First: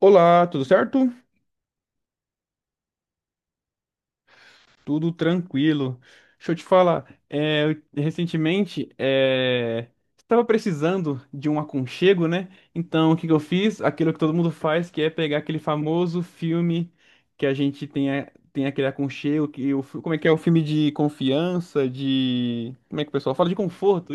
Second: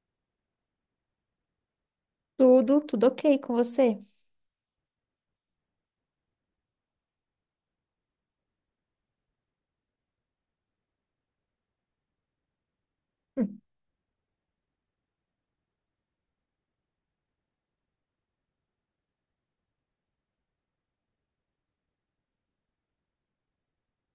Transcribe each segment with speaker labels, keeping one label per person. Speaker 1: Olá, tudo certo?
Speaker 2: Tudo, ok com você?
Speaker 1: Tudo tranquilo. Deixa eu te falar, recentemente estava precisando de um aconchego, né? Então, o que que eu
Speaker 2: Hum.
Speaker 1: fiz? Aquilo que todo mundo faz, que é pegar aquele famoso filme que a gente tem, tem aquele aconchego, como é que é? O filme de confiança, Como é que o pessoal fala? De conforto,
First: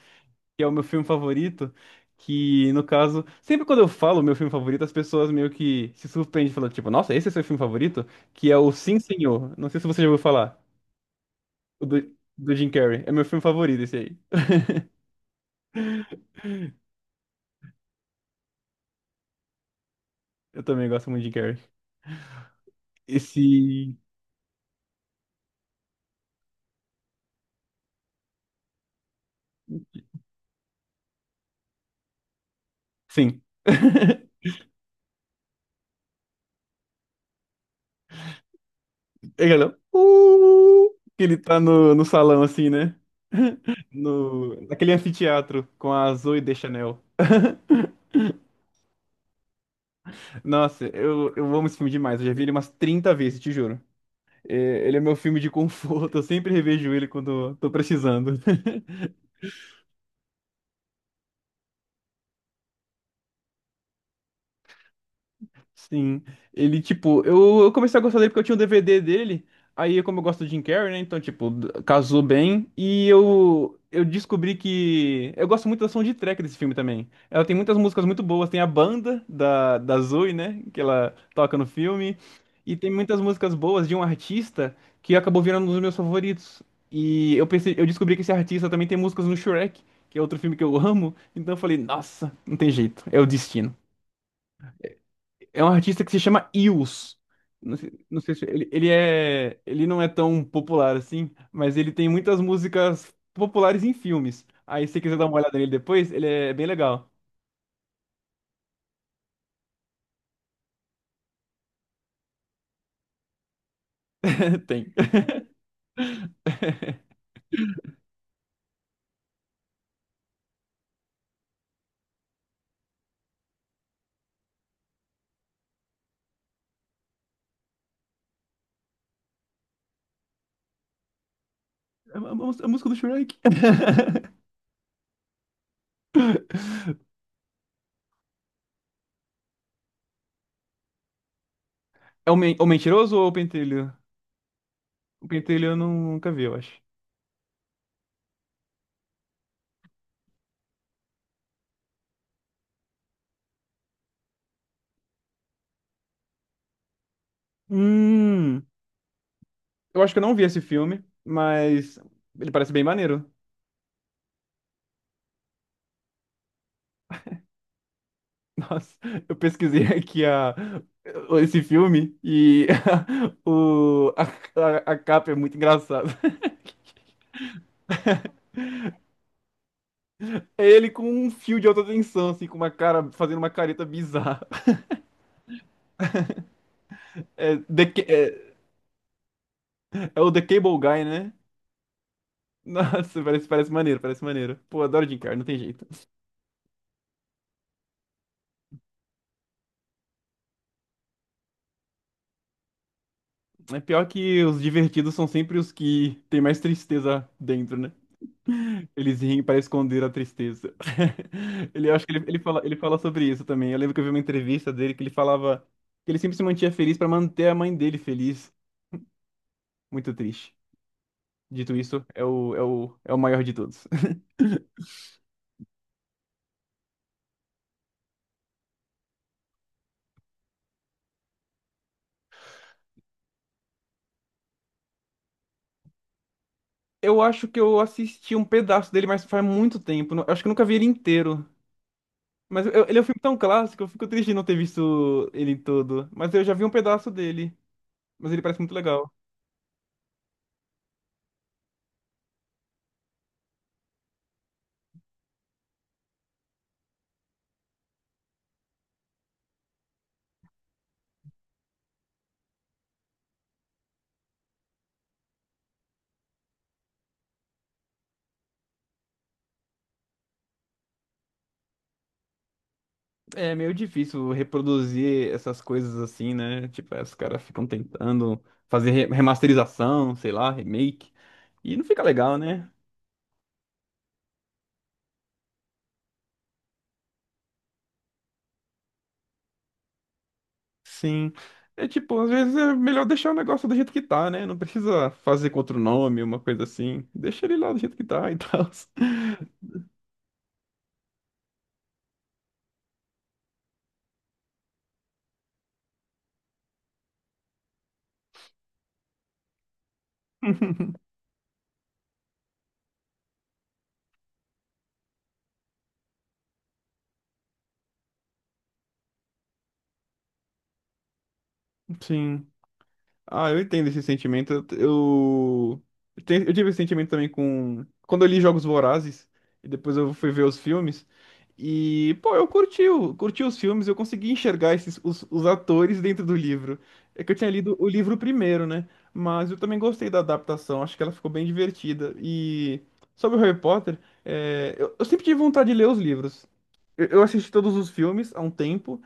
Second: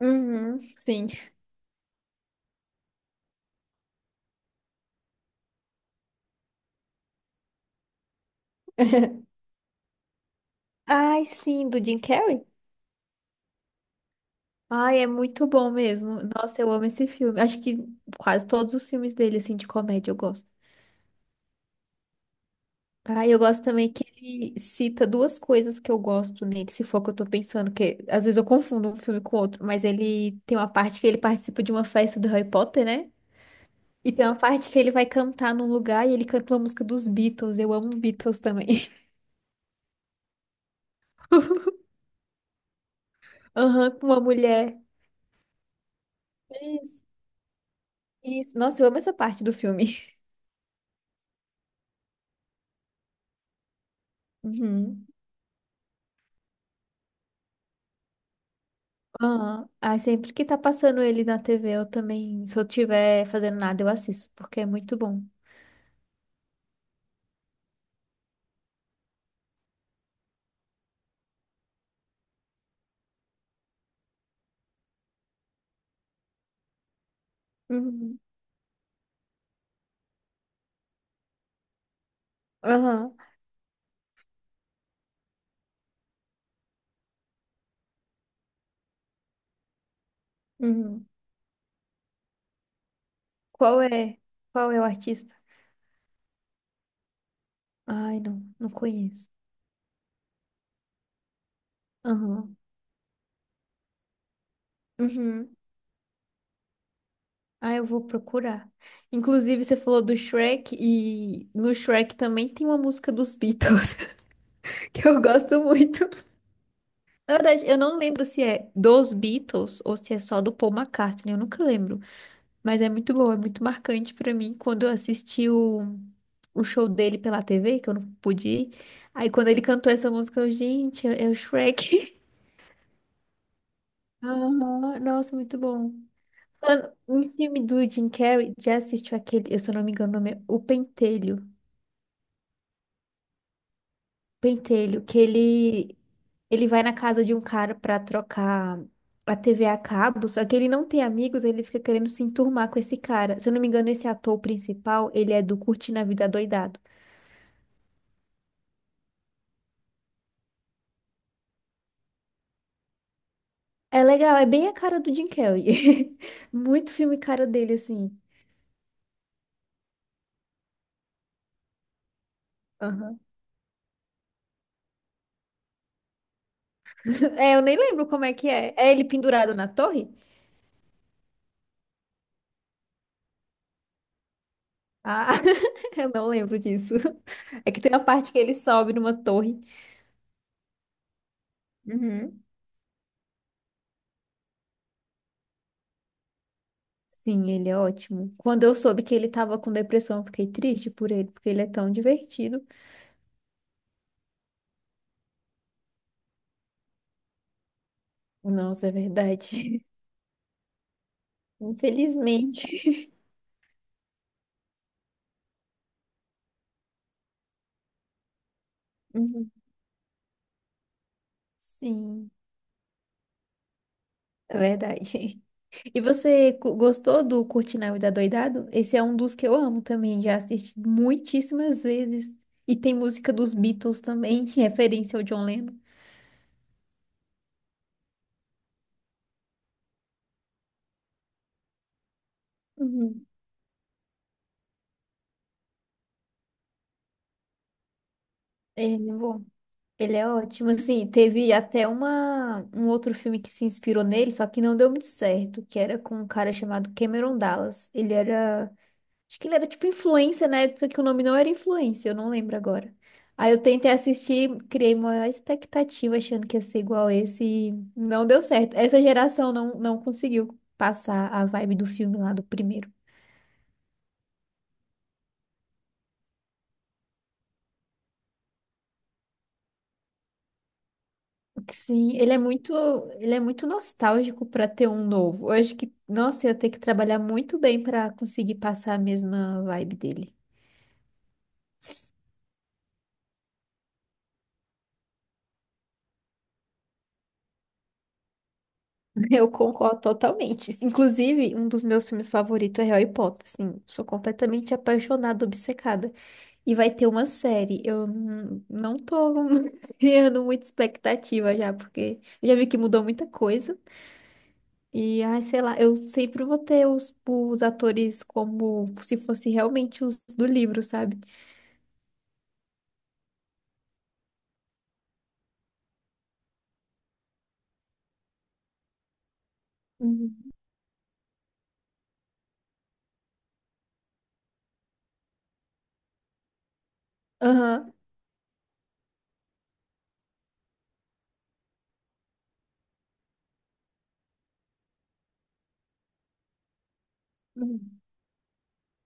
Speaker 2: Uhum,
Speaker 1: que é o meu filme
Speaker 2: sim.
Speaker 1: favorito, que no caso, sempre quando eu falo meu filme favorito, as pessoas meio que se surpreendem falando, tipo, nossa, esse é seu filme favorito? Que é o Sim, Senhor. Não sei se você já ouviu falar.
Speaker 2: Ai, sim, do
Speaker 1: O
Speaker 2: Jim
Speaker 1: do,
Speaker 2: Carrey?
Speaker 1: do Jim Carrey. É meu filme favorito esse aí.
Speaker 2: Ai, é muito bom mesmo. Nossa, eu amo esse filme. Acho que quase todos os filmes dele, assim, de comédia eu gosto.
Speaker 1: Eu também gosto muito de Jim Carrey.
Speaker 2: Ai, eu gosto
Speaker 1: Esse.
Speaker 2: também que ele cita duas coisas que eu gosto nele, se for o que eu tô pensando, que às vezes eu confundo um filme com outro, mas ele tem uma parte que ele participa de uma festa do Harry Potter, né?
Speaker 1: Sim.
Speaker 2: E tem uma parte que ele vai cantar num lugar e ele canta uma música dos Beatles. Eu amo Beatles também.
Speaker 1: É aquela, que ele tá no salão assim, né?
Speaker 2: Aham, com uma
Speaker 1: No,
Speaker 2: mulher.
Speaker 1: Naquele anfiteatro com a Zoe Deschanel.
Speaker 2: Isso. Nossa, eu amo essa parte do filme.
Speaker 1: Nossa, eu amo esse filme demais. Eu já vi ele umas 30 vezes, te juro. Ele é
Speaker 2: Uhum.
Speaker 1: meu filme de conforto, eu sempre revejo ele quando tô precisando.
Speaker 2: Aham. Ah, sempre que tá passando ele na TV, eu também, se eu tiver fazendo nada, eu assisto, porque é muito bom.
Speaker 1: Sim, ele, tipo, eu comecei a gostar dele porque eu tinha um DVD dele, aí como eu gosto do Jim Carrey, né, então, tipo, casou bem, e eu descobri Eu gosto muito da soundtrack desse filme também. Ela tem muitas músicas
Speaker 2: Uhum.
Speaker 1: muito boas, tem a banda da Zoe, né, que ela toca no filme, e tem
Speaker 2: Aham.
Speaker 1: muitas músicas boas de um artista que acabou virando um dos meus favoritos. E eu pensei, eu descobri que esse artista também tem músicas no Shrek, que é outro filme que eu
Speaker 2: Uhum.
Speaker 1: amo, então eu falei, nossa, não tem jeito, é o destino.
Speaker 2: Qual é? Qual é o artista?
Speaker 1: É um artista que se chama Eels. Não sei,
Speaker 2: Ai,
Speaker 1: não sei se
Speaker 2: não, não conheço.
Speaker 1: ele não é tão popular assim, mas ele tem muitas
Speaker 2: Aham.
Speaker 1: músicas populares em filmes. Aí se você quiser dar uma olhada
Speaker 2: Uhum.
Speaker 1: nele depois, ele é bem legal.
Speaker 2: Ah, eu vou procurar. Inclusive, você falou do Shrek e no Shrek também tem uma música dos Beatles
Speaker 1: Tem.
Speaker 2: que eu gosto muito. Na verdade, eu não lembro se é dos Beatles ou se é só do Paul McCartney, eu nunca lembro. Mas é muito bom, é muito marcante pra mim quando eu assisti o show dele pela TV, que eu não pude ir. Aí quando ele cantou essa música, eu, gente, é, é o Shrek.
Speaker 1: A música do Shrek.
Speaker 2: Aham, nossa, muito bom. Falando em filme do Jim Carrey, já assistiu aquele? Eu, se eu não me engano, o nome é O Pentelho.
Speaker 1: O Mentiroso ou o Pentelho?
Speaker 2: Pentelho, que
Speaker 1: O Pentelho eu nunca vi, eu
Speaker 2: ele
Speaker 1: acho.
Speaker 2: vai na casa de um cara pra trocar a TV a cabo, só que ele não tem amigos, ele fica querendo se enturmar com esse cara. Se eu não me engano, esse ator principal, ele é do Curtindo a Vida Doidado.
Speaker 1: Hum, eu acho que eu não vi esse filme, mas ele parece bem maneiro.
Speaker 2: É legal, é bem a cara do Jim Carrey. Muito filme cara dele, assim.
Speaker 1: Nossa, eu pesquisei esse filme e
Speaker 2: Aham.
Speaker 1: o, a, a capa é muito engraçada.
Speaker 2: É, eu nem lembro como é que é. É ele pendurado na torre?
Speaker 1: É ele com um fio de alta tensão, assim, com uma cara, fazendo uma careta bizarra.
Speaker 2: Ah, eu não lembro disso.
Speaker 1: É,
Speaker 2: É que
Speaker 1: The
Speaker 2: tem
Speaker 1: Ca-
Speaker 2: uma parte que
Speaker 1: é,
Speaker 2: ele sobe numa torre.
Speaker 1: é o The Cable Guy, né?
Speaker 2: Uhum.
Speaker 1: Nossa, parece maneiro, parece maneiro. Pô, adoro Jim Carrey, não tem jeito.
Speaker 2: Sim, ele é ótimo. Quando eu soube que ele tava com depressão, eu fiquei triste por ele, porque ele é tão divertido.
Speaker 1: É pior que os divertidos são sempre os que tem mais tristeza dentro, né?
Speaker 2: Nossa, é
Speaker 1: Eles riem para
Speaker 2: verdade.
Speaker 1: esconder a tristeza. Eu acho que ele fala
Speaker 2: Infelizmente.
Speaker 1: sobre isso também. Eu lembro que eu vi uma entrevista dele que ele falava que ele sempre se mantinha feliz para manter a mãe dele feliz.
Speaker 2: Uhum.
Speaker 1: Muito triste. Dito isso, é
Speaker 2: Sim,
Speaker 1: o, é o, é o maior de todos.
Speaker 2: é verdade. E você gostou do Curtindo a Vida Doidado? Esse é um dos que eu amo também, já assisti muitíssimas vezes. E tem música dos Beatles também, em referência ao John Lennon.
Speaker 1: Eu acho que eu assisti um pedaço dele, mas faz muito tempo. Eu acho que eu nunca vi ele inteiro. Mas ele é um filme
Speaker 2: Uhum.
Speaker 1: tão clássico, eu fico triste de não ter visto ele todo. Mas eu já vi um pedaço dele. Mas ele parece muito
Speaker 2: Ele,
Speaker 1: legal.
Speaker 2: é bom. Ele é ótimo. Assim, teve até uma, um outro filme que se inspirou nele, só que não deu muito certo, que era com um cara chamado Cameron Dallas. Ele era... Acho que ele era tipo influência na época que o nome não era influência, eu não lembro agora. Aí eu tentei assistir, criei uma expectativa achando que ia ser igual esse e não deu certo. Essa geração não, não conseguiu passar a vibe do filme lá do primeiro.
Speaker 1: É meio difícil reproduzir essas coisas assim, né? Tipo, aí os caras ficam tentando fazer remasterização, sei lá, remake. E não fica
Speaker 2: Sim,
Speaker 1: legal, né?
Speaker 2: ele é muito nostálgico para ter um novo. Eu acho que, nossa, eu ia ter que trabalhar muito bem para conseguir passar a mesma vibe dele.
Speaker 1: Sim. É tipo, às vezes é melhor deixar o negócio do jeito que tá, né? Não precisa fazer com outro nome, uma coisa assim. Deixa ele lá do jeito que tá e tal.
Speaker 2: Eu concordo totalmente. Inclusive, um dos meus filmes favoritos é Harry Potter. Sim, sou completamente apaixonada, obcecada. E vai ter uma série. Eu não tô criando muita expectativa já, porque eu já vi que mudou muita coisa. E, ai, sei lá, eu sempre vou ter os atores como se fosse realmente os do livro, sabe?
Speaker 1: Sim. Ah, eu entendo esse sentimento. Eu tive esse sentimento também com. Quando eu li Jogos Vorazes, e depois eu fui ver
Speaker 2: Uhum.
Speaker 1: os filmes. E, pô, eu curti, curti os filmes, eu consegui enxergar os atores dentro do livro. É que eu tinha lido o
Speaker 2: Aham.
Speaker 1: livro primeiro, né? Mas eu também gostei da adaptação, acho que ela ficou bem divertida. E sobre o Harry Potter, eu sempre tive vontade de ler os livros. Eu assisti todos os
Speaker 2: Uhum.
Speaker 1: filmes há um tempo,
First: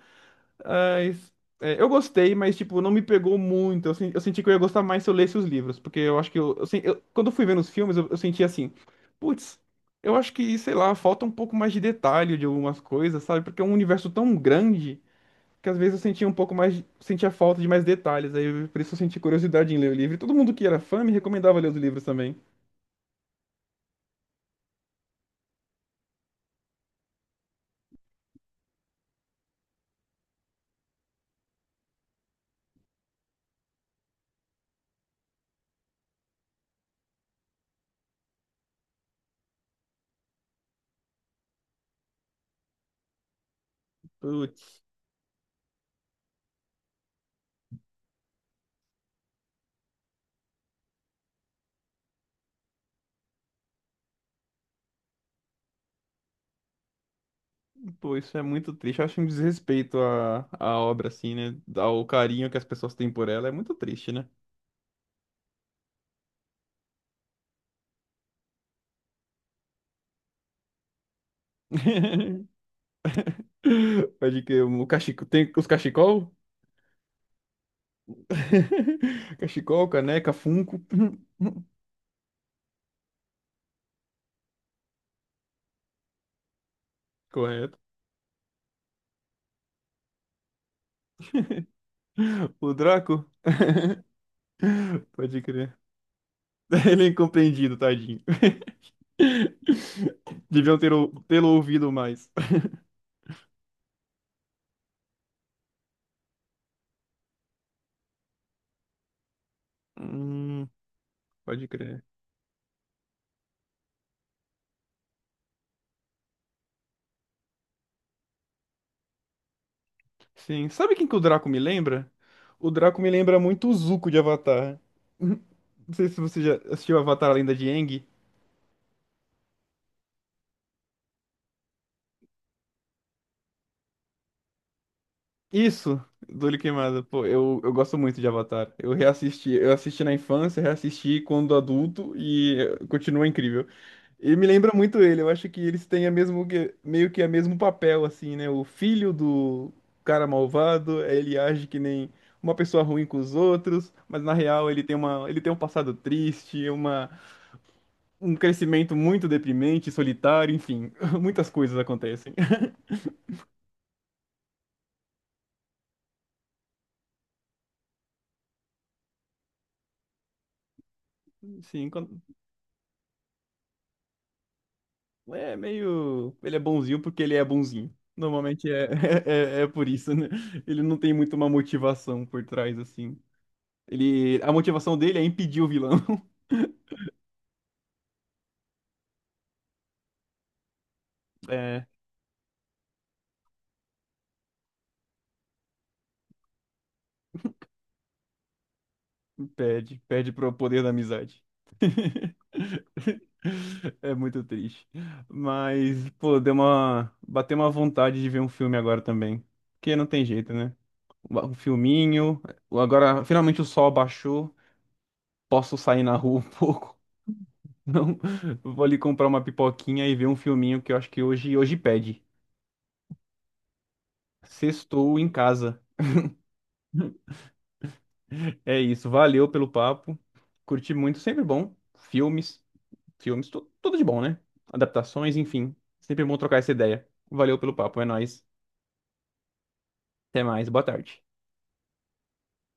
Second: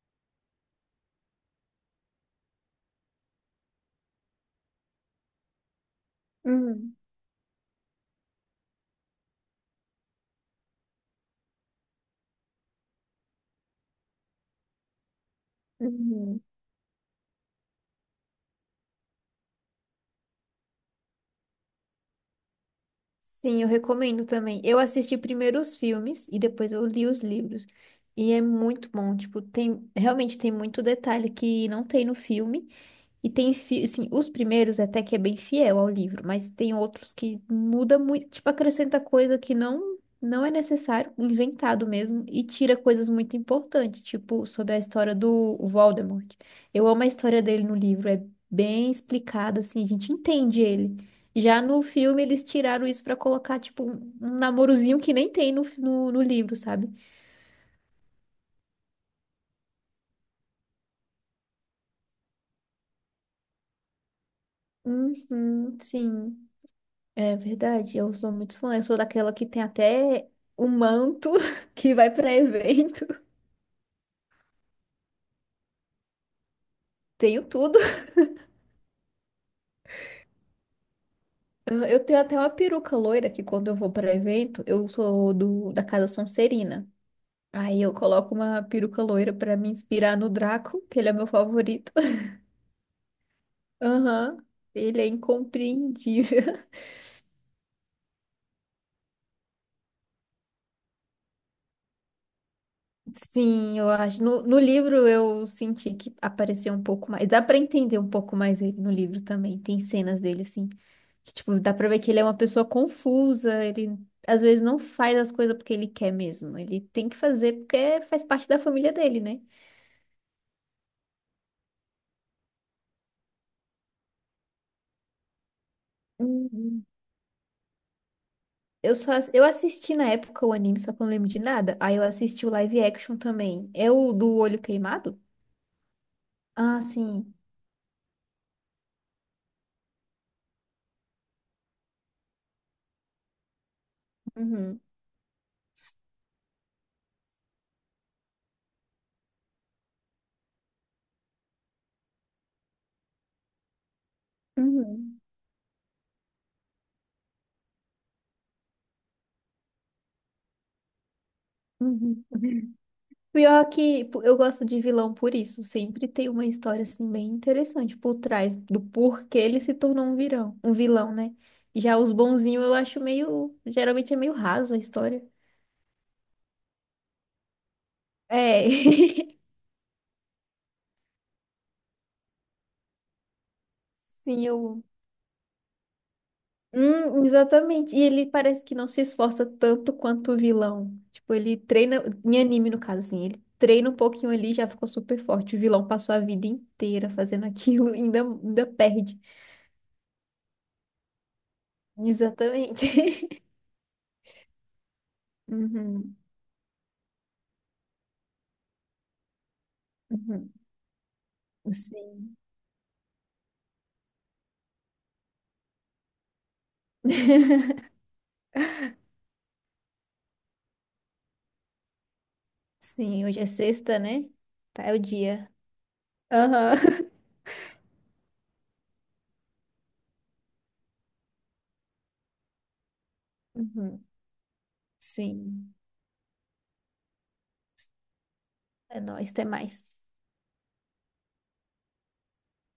Speaker 1: mas, eu gostei, mas, tipo, não me pegou muito. Eu senti que eu ia gostar mais se eu lesse os livros, porque eu acho que
Speaker 2: Uhum.
Speaker 1: quando eu fui vendo os filmes, eu senti assim, putz, eu acho que, sei lá, falta um pouco mais de detalhe de algumas coisas, sabe? Porque é um universo tão grande que às vezes eu sentia um
Speaker 2: Uhum.
Speaker 1: pouco mais, sentia falta de mais detalhes. Aí, por isso eu senti curiosidade em ler o livro. E todo mundo que era fã me recomendava ler os livros também.
Speaker 2: Sim, eu recomendo também. Eu assisti primeiro os filmes e depois eu li os livros. E é muito bom, tipo, tem, realmente tem muito detalhe que não tem no filme. E tem, assim, os primeiros até que é bem fiel ao livro, mas tem outros que muda muito, tipo, acrescenta coisa que não é necessário, inventado mesmo, e tira coisas muito importantes, tipo, sobre a
Speaker 1: Putz,
Speaker 2: história do Voldemort. Eu amo a história dele no livro, é bem explicada, assim, a gente entende ele. Já no filme eles tiraram isso pra colocar, tipo, um namorozinho que nem tem no, no livro, sabe?
Speaker 1: pô, isso é muito triste. Eu acho um desrespeito à obra, assim, né? Ao carinho que as pessoas têm por ela. É muito triste, né?
Speaker 2: Uhum, sim. É verdade, eu sou muito fã. Eu sou daquela que tem até o manto que vai pra evento.
Speaker 1: Pode que o cachecol. Tem os cachecol?
Speaker 2: Tenho tudo.
Speaker 1: Cachecol, caneca, funko.
Speaker 2: Eu tenho até uma peruca loira que quando eu vou pra evento, eu sou da Casa Sonserina.
Speaker 1: Correto.
Speaker 2: Aí eu coloco uma peruca loira pra me inspirar no Draco, que ele é meu favorito.
Speaker 1: O Draco?
Speaker 2: Aham, ele é
Speaker 1: Pode crer.
Speaker 2: incompreendível.
Speaker 1: Ele é incompreendido, tadinho. Deviam ter tê-lo ouvido mais.
Speaker 2: Sim, eu acho. No livro eu senti que apareceu um pouco mais. Dá pra entender um pouco mais ele no livro também. Tem cenas dele, assim,
Speaker 1: Hum,
Speaker 2: que, tipo,
Speaker 1: Pode
Speaker 2: dá pra ver
Speaker 1: crer.
Speaker 2: que ele é uma pessoa confusa. Ele, às vezes, não faz as coisas porque ele quer mesmo. Ele tem que fazer porque faz parte da família dele, né?
Speaker 1: Sim. Sabe quem que o Draco me lembra? O Draco me lembra muito o Zuko de Avatar. Não sei se você já
Speaker 2: Uhum.
Speaker 1: assistiu Avatar, a Lenda de Aang.
Speaker 2: Eu assisti na época o anime, só que eu não lembro de nada. Aí eu assisti o live action também. É o do olho queimado?
Speaker 1: Isso, do Olho.
Speaker 2: Ah,
Speaker 1: Pô,
Speaker 2: sim.
Speaker 1: eu gosto muito de Avatar. Eu reassisti, eu assisti na infância, reassisti quando adulto e continua incrível. E me lembra
Speaker 2: Uhum.
Speaker 1: muito ele. Eu acho que eles têm meio que o mesmo papel, assim, né? O filho do cara malvado, ele age que nem uma pessoa ruim com os outros, mas na real ele tem
Speaker 2: Uhum.
Speaker 1: ele tem um passado triste, um crescimento muito deprimente, solitário, enfim, muitas coisas
Speaker 2: Uhum.
Speaker 1: acontecem.
Speaker 2: Pior que pô, eu gosto de vilão por isso. Sempre tem uma história assim bem interessante por trás do porquê ele se tornou um vilão, né?
Speaker 1: Sim,
Speaker 2: Já os bonzinhos eu acho meio, geralmente é meio raso a história.
Speaker 1: é meio. Ele é bonzinho porque ele é bonzinho.
Speaker 2: É.
Speaker 1: Normalmente é, é por isso, né? Ele não tem muito uma motivação por trás, assim.
Speaker 2: Sim,
Speaker 1: A
Speaker 2: eu.
Speaker 1: motivação dele é impedir o vilão.
Speaker 2: Exatamente. E ele parece que não se esforça tanto quanto o vilão. Tipo, ele
Speaker 1: É,
Speaker 2: treina, em anime no caso, assim, ele treina um pouquinho ali e já ficou super forte. O vilão passou a vida inteira fazendo aquilo e ainda, perde.
Speaker 1: perde. Perde pro poder da amizade.
Speaker 2: Exatamente.
Speaker 1: É muito triste. Mas,
Speaker 2: Uhum.
Speaker 1: pô, deu uma. Bateu uma vontade de ver um filme agora também. Porque não tem jeito,
Speaker 2: Uhum.
Speaker 1: né? Um
Speaker 2: Sim.
Speaker 1: filminho. Agora, finalmente o sol baixou. Posso sair na rua um pouco. Não, vou ali comprar uma pipoquinha e ver um filminho que eu acho que hoje pede.
Speaker 2: Sim, hoje é sexta, né? Tá, é o
Speaker 1: Sextou em
Speaker 2: dia.
Speaker 1: casa.
Speaker 2: Aham.
Speaker 1: É isso, valeu pelo papo. Curti muito, sempre bom. Filmes, filmes, tudo de
Speaker 2: Uhum.
Speaker 1: bom, né? Adaptações,
Speaker 2: Sim.
Speaker 1: enfim. Sempre bom trocar essa ideia. Valeu pelo papo, é nóis.
Speaker 2: É nóis, até mais.
Speaker 1: Até mais, boa tarde.